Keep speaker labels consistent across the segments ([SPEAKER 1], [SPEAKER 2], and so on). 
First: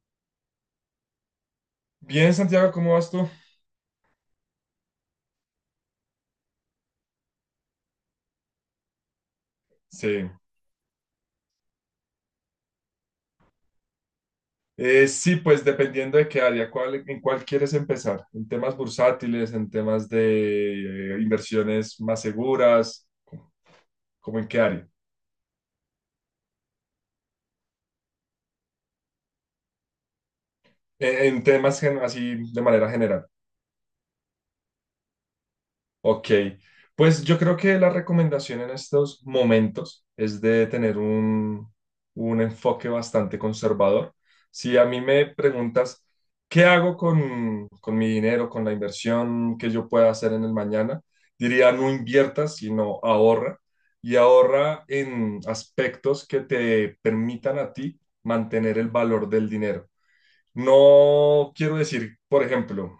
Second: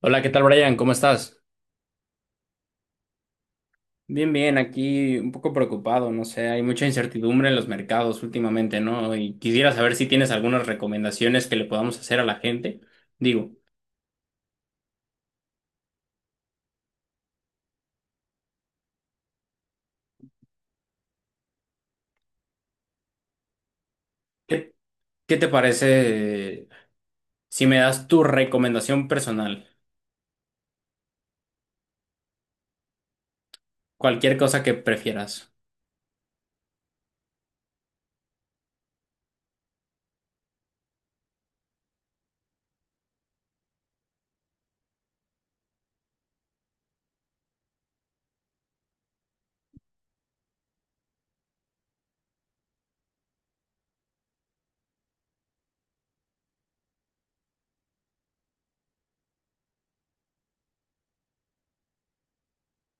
[SPEAKER 1] Hola, ¿qué tal, Brian? ¿Cómo estás?
[SPEAKER 2] Bien, Santiago, ¿cómo vas tú?
[SPEAKER 1] Bien, bien, aquí un poco preocupado, no sé, hay mucha incertidumbre en los mercados últimamente, ¿no? Y quisiera saber si tienes
[SPEAKER 2] Sí.
[SPEAKER 1] algunas recomendaciones que le podamos hacer a la gente. Digo,
[SPEAKER 2] Sí, pues dependiendo de qué área, cuál, en cuál quieres empezar, en temas bursátiles, en temas de inversiones más seguras, como en qué
[SPEAKER 1] ¿qué,
[SPEAKER 2] área.
[SPEAKER 1] qué te parece si me das tu recomendación personal?
[SPEAKER 2] Así de manera general.
[SPEAKER 1] Cualquier cosa que prefieras.
[SPEAKER 2] Ok, pues yo creo que la recomendación en estos momentos es de tener un enfoque bastante conservador. Si a mí me preguntas, ¿qué hago con mi dinero, con la inversión que yo pueda hacer en el mañana? Diría, no inviertas, sino ahorra. Y ahorra en aspectos que te permitan a ti mantener el valor del dinero. No quiero decir, por ejemplo,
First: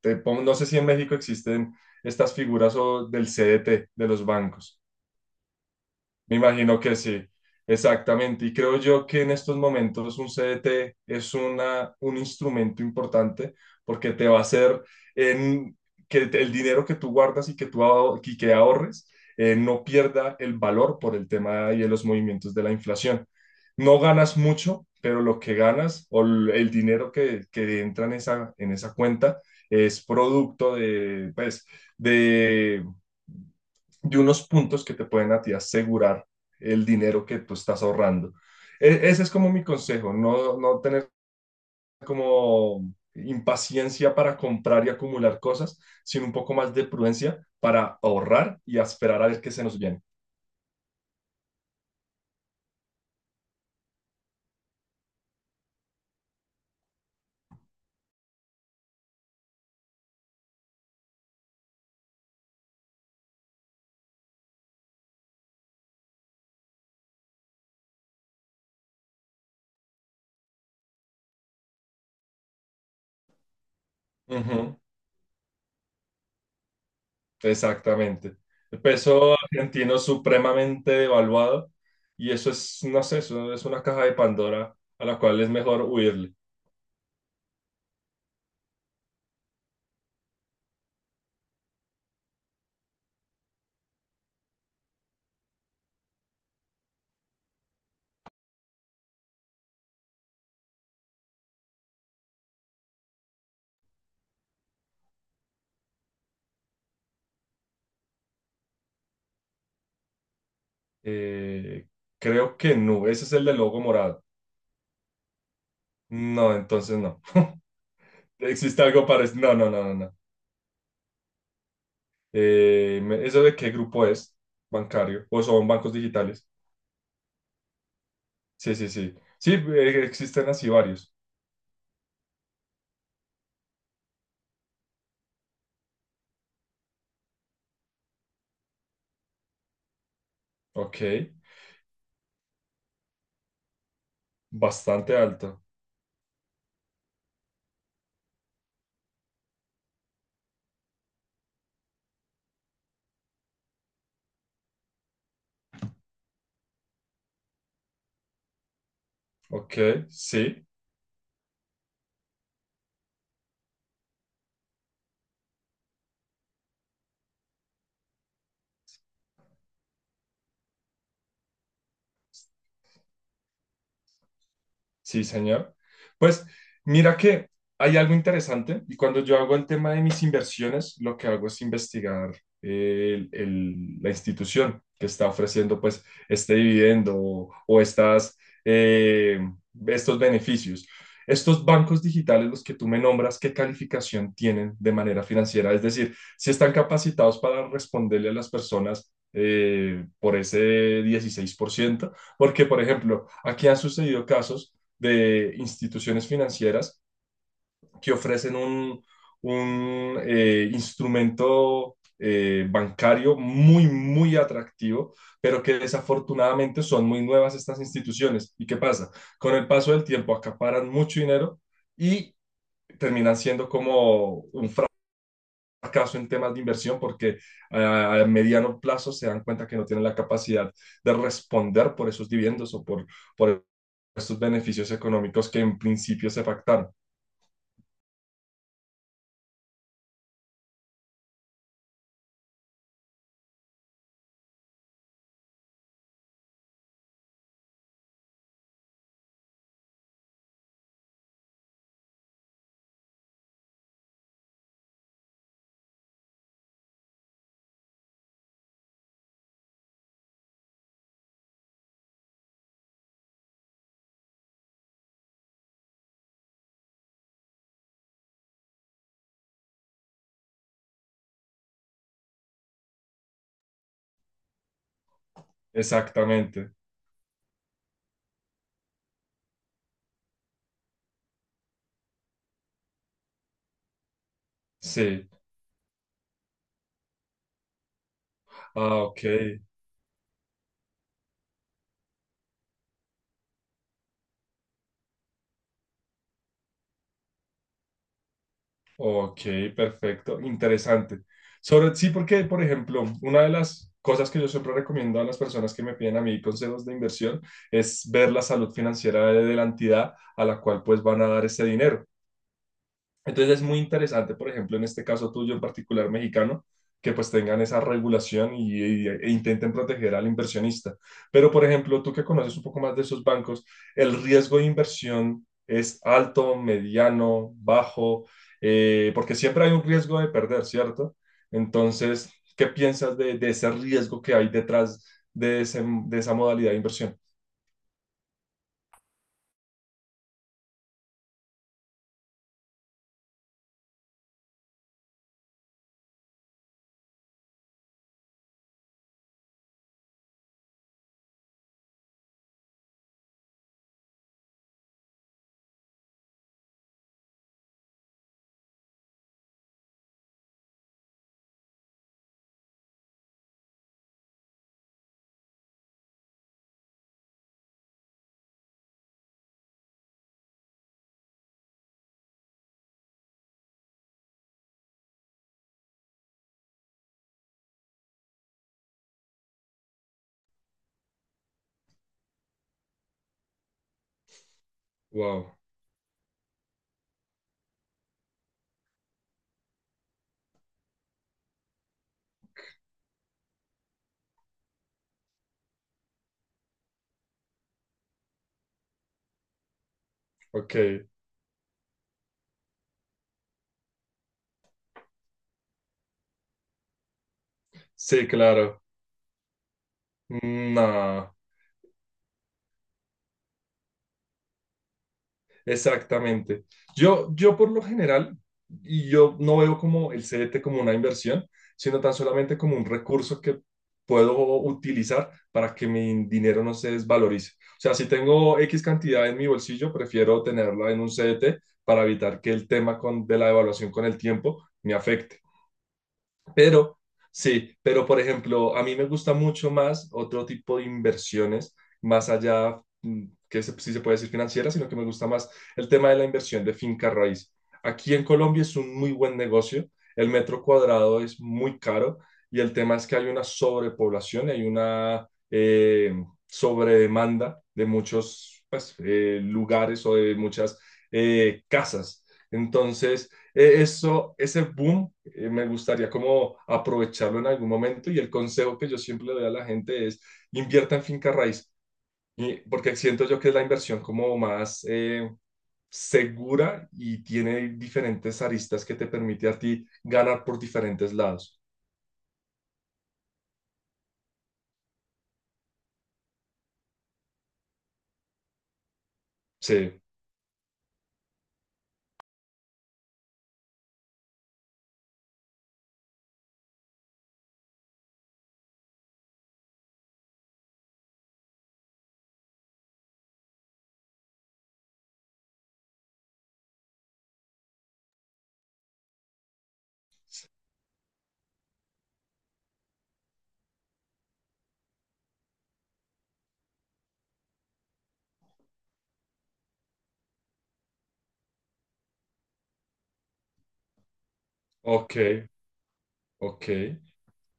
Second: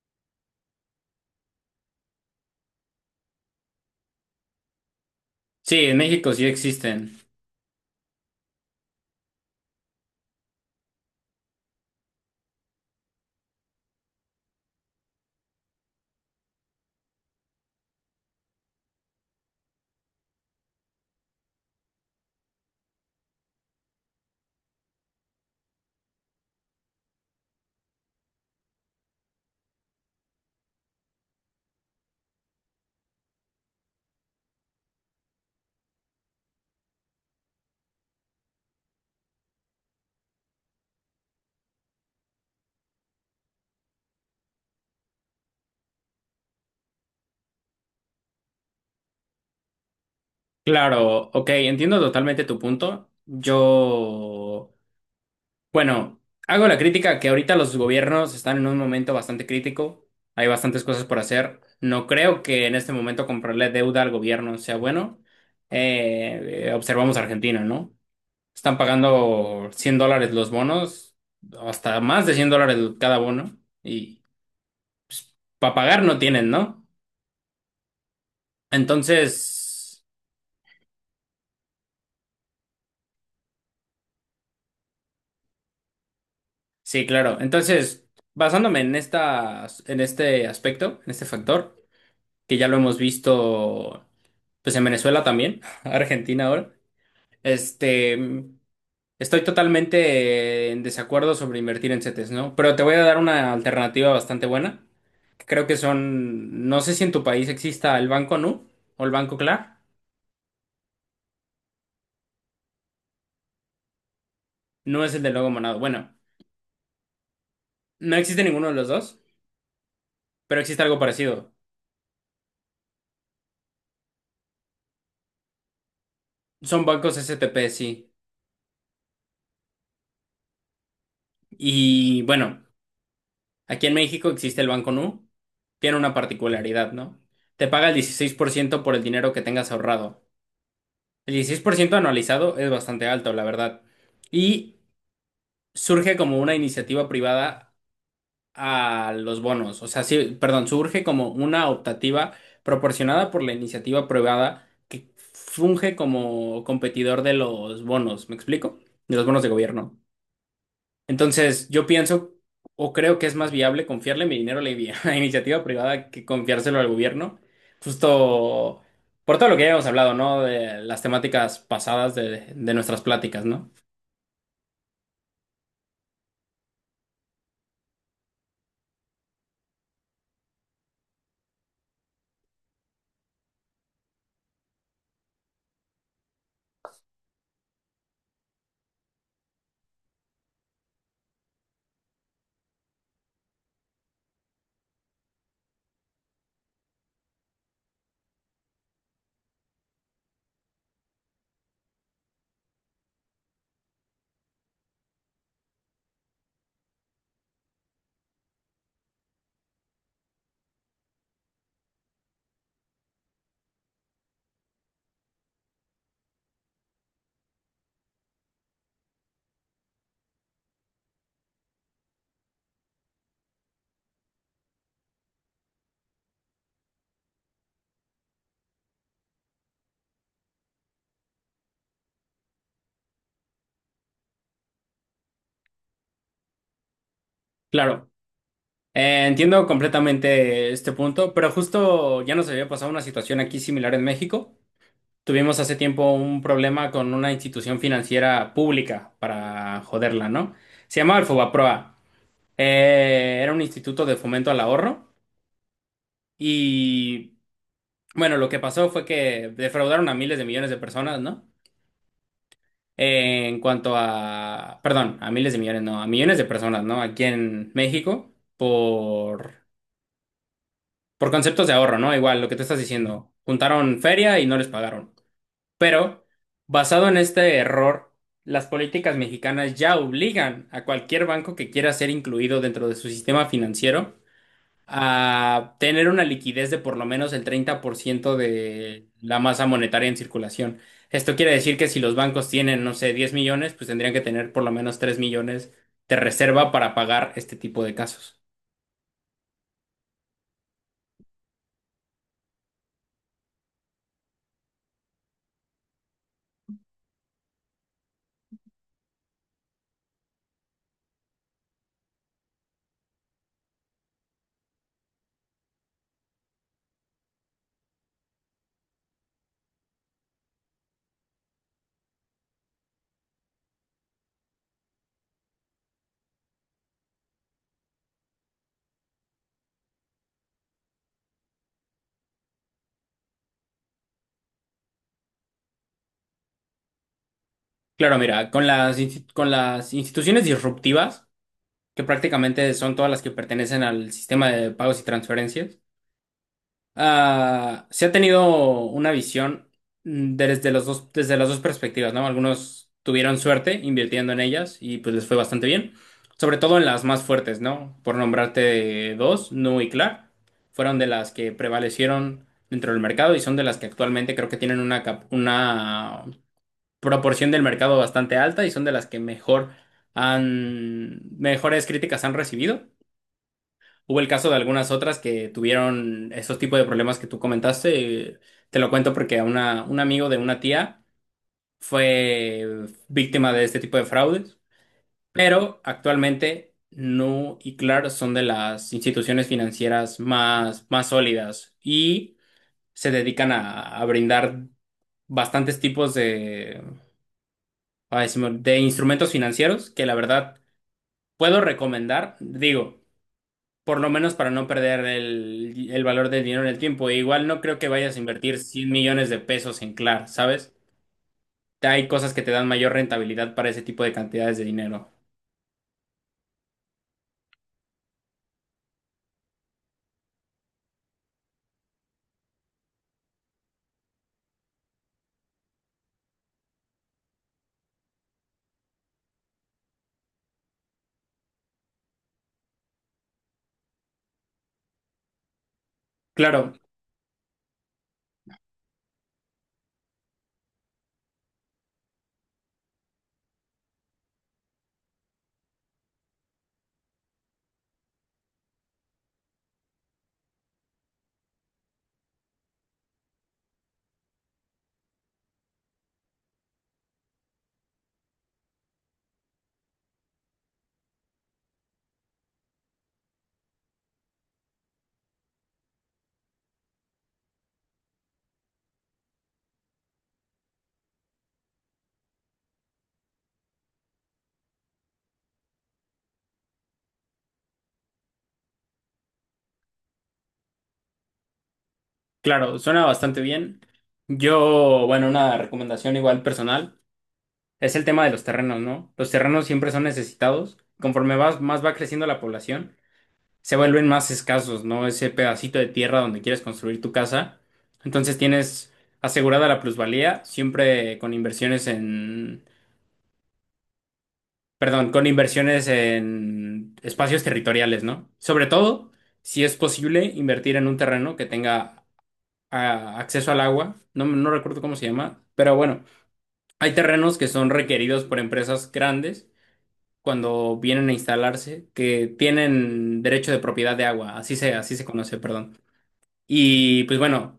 [SPEAKER 2] no sé si en México existen estas figuras o del CDT, de los bancos.
[SPEAKER 1] Sí, en México
[SPEAKER 2] Me
[SPEAKER 1] sí
[SPEAKER 2] imagino que
[SPEAKER 1] existen.
[SPEAKER 2] sí, exactamente. Y creo yo que en estos momentos un CDT es un instrumento importante porque te va a en, el dinero que tú guardas y que tú aho- y que ahorres no pierda el valor por el tema y de los movimientos de la inflación. No ganas mucho, pero lo que ganas el dinero que entra en en esa cuenta es producto de, pues, de de unos puntos que te pueden a ti asegurar el dinero que tú estás ahorrando. Ese es como mi consejo, no, no tener como impaciencia para comprar y acumular cosas, sino un poco más de prudencia para ahorrar y a esperar a ver qué se nos viene.
[SPEAKER 1] Claro, ok, entiendo totalmente tu punto. Yo Bueno, hago la crítica que ahorita los gobiernos están en un momento bastante crítico, hay bastantes cosas por hacer. No creo que en este momento comprarle deuda al gobierno sea bueno. Observamos Argentina, ¿no? Están pagando 100 dólares los bonos, hasta más de 100 dólares cada bono, y
[SPEAKER 2] Ujú,
[SPEAKER 1] para pagar no tienen, ¿no?
[SPEAKER 2] exactamente. El peso argentino
[SPEAKER 1] Entonces,
[SPEAKER 2] supremamente devaluado, y eso es, no sé, eso es una caja de Pandora a la cual es mejor huirle.
[SPEAKER 1] sí, claro. Entonces, basándome en en este aspecto, en este factor, que ya lo hemos visto. Pues en Venezuela también, Argentina ahora, este, estoy totalmente en desacuerdo sobre invertir en CETES, ¿no? Pero te voy a dar una alternativa bastante buena. Que Creo que son, no sé si en tu país exista el Banco Nu o el Banco Clar,
[SPEAKER 2] Eh, Creo que no, ese es el del logo morado.
[SPEAKER 1] no es el de Logo Monado. Bueno,
[SPEAKER 2] No, entonces no.
[SPEAKER 1] no existe ninguno de
[SPEAKER 2] ¿Existe
[SPEAKER 1] los
[SPEAKER 2] algo
[SPEAKER 1] dos,
[SPEAKER 2] parecido? No, no, no, no, no.
[SPEAKER 1] pero existe algo parecido.
[SPEAKER 2] ¿Eso de qué grupo es? Bancario. ¿O son bancos digitales?
[SPEAKER 1] Son bancos STP, sí.
[SPEAKER 2] Sí, sí, sí. Sí, existen así varios.
[SPEAKER 1] Y bueno, aquí en México existe el Banco Nu, tiene una particularidad, ¿no? Te paga el 16% por el dinero que tengas ahorrado.
[SPEAKER 2] Ok.
[SPEAKER 1] El 16% anualizado es bastante alto, la verdad. Y
[SPEAKER 2] Bastante alto.
[SPEAKER 1] surge como una iniciativa privada a los bonos. O sea, sí, perdón, surge como una optativa proporcionada por la iniciativa privada que funge como competidor de los bonos. ¿Me explico? De los bonos de gobierno.
[SPEAKER 2] Ok, sí.
[SPEAKER 1] Entonces, yo pienso o creo que es más viable confiarle mi dinero a a la iniciativa privada que confiárselo al gobierno, justo por todo lo que ya hemos hablado, ¿no? De las temáticas pasadas de nuestras pláticas, ¿no?
[SPEAKER 2] Sí, señor. Pues mira que hay algo interesante, y cuando yo hago el tema de mis inversiones, lo que hago es investigar la institución que está ofreciendo pues este dividendo o estas, eh, estos beneficios. Estos bancos digitales, los que tú me nombras, ¿qué calificación tienen de manera financiera? Es decir, si están capacitados para responderle a las personas por ese 16%, porque por ejemplo, aquí han sucedido casos de instituciones financieras que ofrecen un instrumento bancario muy, muy atractivo, pero que desafortunadamente son muy nuevas estas instituciones. ¿Y qué pasa? Con el paso del tiempo acaparan mucho dinero y terminan siendo como un fracaso en temas de inversión, porque a mediano plazo se dan cuenta que no tienen la capacidad de responder por esos dividendos por estos beneficios económicos que en principio se pactaron.
[SPEAKER 1] Claro, entiendo completamente este punto, pero justo ya nos había pasado una situación aquí similar en México. Tuvimos hace tiempo un problema con una institución financiera pública para joderla, ¿no? Se llamaba el Fobaproa. Era un instituto de fomento al ahorro. Y bueno, lo que pasó fue que defraudaron a miles de millones de personas, ¿no? En cuanto a, perdón, a miles de millones, no, a millones de personas, ¿no? Aquí en México por conceptos de ahorro, ¿no? Igual lo que tú estás diciendo, juntaron feria y no les pagaron. Pero
[SPEAKER 2] Exactamente,
[SPEAKER 1] basado en este error, las políticas mexicanas ya obligan a cualquier banco que quiera ser incluido dentro de su sistema financiero
[SPEAKER 2] sí.
[SPEAKER 1] a tener una liquidez de por lo menos el 30%
[SPEAKER 2] Ah,
[SPEAKER 1] de
[SPEAKER 2] ok,
[SPEAKER 1] la masa monetaria en circulación. Esto quiere decir que si los bancos tienen, no sé, 10 millones, pues tendrían que tener por lo menos 3 millones de reserva para pagar este tipo de casos.
[SPEAKER 2] ok, perfecto, interesante. Sobre, sí, porque, por ejemplo, una de las cosas que yo siempre recomiendo a las personas que me piden a mí consejos de inversión es ver la salud financiera de la entidad a la cual pues van a dar ese dinero. Entonces es muy interesante, por ejemplo, en este caso tuyo en particular mexicano, que pues tengan esa regulación e intenten proteger al inversionista. Pero, por ejemplo, tú que conoces un poco más de esos bancos, el riesgo de inversión es alto, mediano, bajo, porque siempre hay un riesgo de perder, ¿cierto? Entonces, ¿qué piensas de ese riesgo que hay detrás de, de esa modalidad de inversión?
[SPEAKER 1] Claro, mira, con con las instituciones disruptivas, que prácticamente son todas las que pertenecen al sistema de pagos y transferencias, ah, se ha tenido una visión desde las dos perspectivas, ¿no? Algunos tuvieron suerte invirtiendo en ellas y pues les fue bastante bien, sobre todo en las más fuertes, ¿no? Por nombrarte dos, Nu y Clark, fueron de las que prevalecieron dentro del mercado y son de las que actualmente creo que tienen una proporción del mercado bastante alta y son de las que mejor mejores críticas han recibido. Hubo el caso de algunas otras que tuvieron esos tipos de problemas que tú comentaste. Te lo cuento porque a un amigo de una tía fue víctima de este tipo de fraudes,
[SPEAKER 2] Wow,
[SPEAKER 1] pero actualmente Nu y Clark son de las instituciones financieras más sólidas y se dedican a brindar bastantes tipos de, ay, se me- de instrumentos financieros que la verdad
[SPEAKER 2] ok,
[SPEAKER 1] puedo recomendar. Digo, por lo menos para no perder el valor del dinero en el tiempo. E igual no creo que vayas a
[SPEAKER 2] sí,
[SPEAKER 1] invertir
[SPEAKER 2] claro.
[SPEAKER 1] 100 millones de pesos en Clar, ¿sabes?
[SPEAKER 2] No.
[SPEAKER 1] Hay cosas que te dan mayor rentabilidad para ese tipo de cantidades de dinero.
[SPEAKER 2] Exactamente. Yo por lo general, y yo no veo como el CDT como una inversión, sino tan solamente como un recurso que puedo utilizar para que mi dinero no se desvalorice. O sea, si tengo X cantidad en mi bolsillo, prefiero tenerla en un CDT para evitar que el tema de la devaluación con el tiempo me afecte.
[SPEAKER 1] Claro,
[SPEAKER 2] Pero, sí, pero por ejemplo, a mí me gusta mucho más otro tipo de inversiones, más allá, sí se puede decir financiera, sino que me gusta más el tema de la inversión de finca raíz. Aquí en Colombia es un muy buen negocio, el metro cuadrado es muy caro, y el tema es que hay una sobrepoblación, hay una eh, sobredemanda de muchos pues, lugares o de muchas casas. Entonces, ese boom, me gustaría como aprovecharlo en algún momento, y el consejo que yo siempre le doy a la gente es invierta en finca raíz, porque siento yo que es la inversión como más segura, y tiene diferentes aristas que te permite a ti ganar por diferentes lados.
[SPEAKER 1] claro, suena bastante bien. Bueno, una recomendación igual personal es el tema de los terrenos, ¿no? Los terrenos siempre
[SPEAKER 2] Sí,
[SPEAKER 1] son necesitados. Conforme vas, más va creciendo la población, se vuelven más escasos, ¿no? Ese pedacito de tierra donde quieres construir tu casa. Entonces tienes asegurada la plusvalía, siempre con inversiones en, perdón, con inversiones en espacios territoriales, ¿no? Sobre todo, si es posible, invertir en un terreno que tenga acceso al agua. No, no recuerdo cómo se llama, pero bueno, hay terrenos que son requeridos por empresas grandes, cuando vienen a instalarse, que tienen derecho de propiedad de agua, así se
[SPEAKER 2] ok,
[SPEAKER 1] conoce, perdón.
[SPEAKER 2] ok.
[SPEAKER 1] Y pues bueno,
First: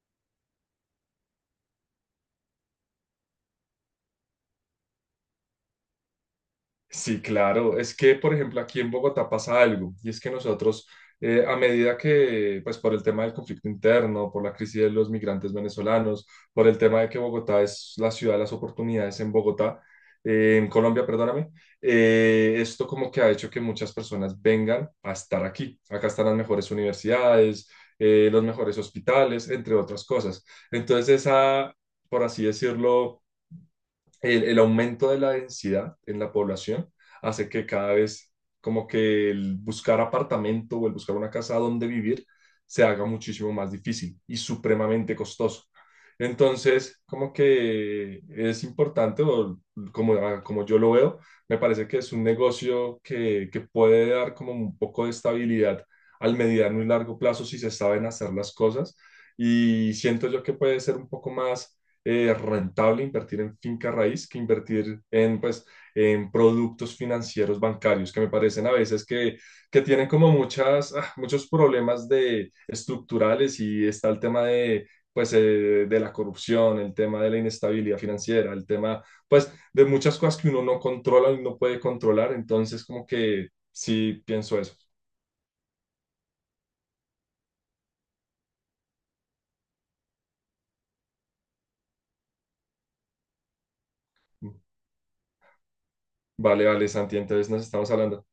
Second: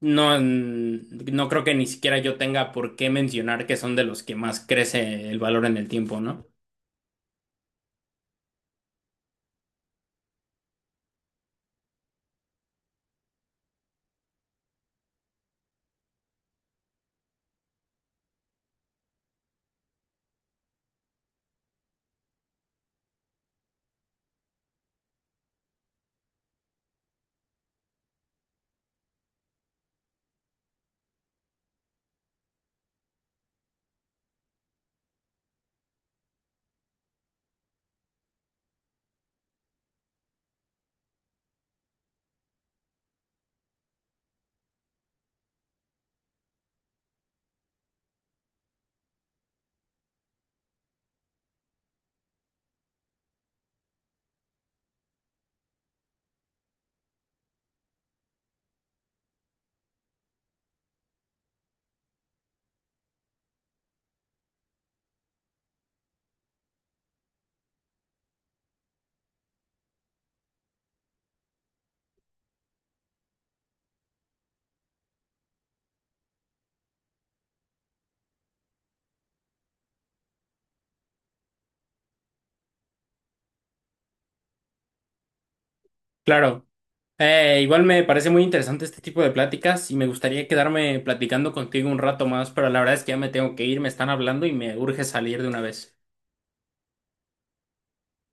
[SPEAKER 1] no, no creo que ni siquiera yo tenga por qué mencionar que son de los que más crece el valor en el tiempo, ¿no?
[SPEAKER 2] Sí, claro. Es que, por ejemplo, aquí en Bogotá pasa algo, y es que nosotros, a medida que, pues por el tema del conflicto interno, por la crisis de los migrantes venezolanos, por el tema de que Bogotá es la ciudad de las oportunidades en Bogotá, en Colombia, perdóname, esto como que ha hecho que muchas personas vengan a estar aquí. Acá están las mejores universidades, los mejores hospitales, entre otras cosas. Entonces, esa, por así decirlo, el aumento de la densidad en la población hace que cada vez como que el buscar apartamento o el buscar una casa donde vivir se haga muchísimo más difícil y supremamente costoso. Entonces, como que es importante, o como, ah, como yo lo veo, me parece que es un negocio que puede dar como un poco de estabilidad al mediano y largo plazo si se saben hacer las cosas. Y siento yo que puede ser un poco más rentable invertir en finca raíz que invertir en, pues, en productos financieros bancarios, que me parecen a veces que tienen como muchas, ah, muchos problemas de, estructurales, y está el tema de, pues, de la corrupción, el tema de la inestabilidad financiera, el tema pues, de muchas cosas que uno no controla y no puede controlar. Entonces, como que sí pienso eso.
[SPEAKER 1] Claro. Igual me parece muy interesante este tipo de pláticas y me gustaría quedarme platicando contigo un rato más, pero la verdad es que ya me tengo que ir, me están hablando y me urge salir de una vez.
[SPEAKER 2] Vale, vale, Santi, entonces nos estamos hablando.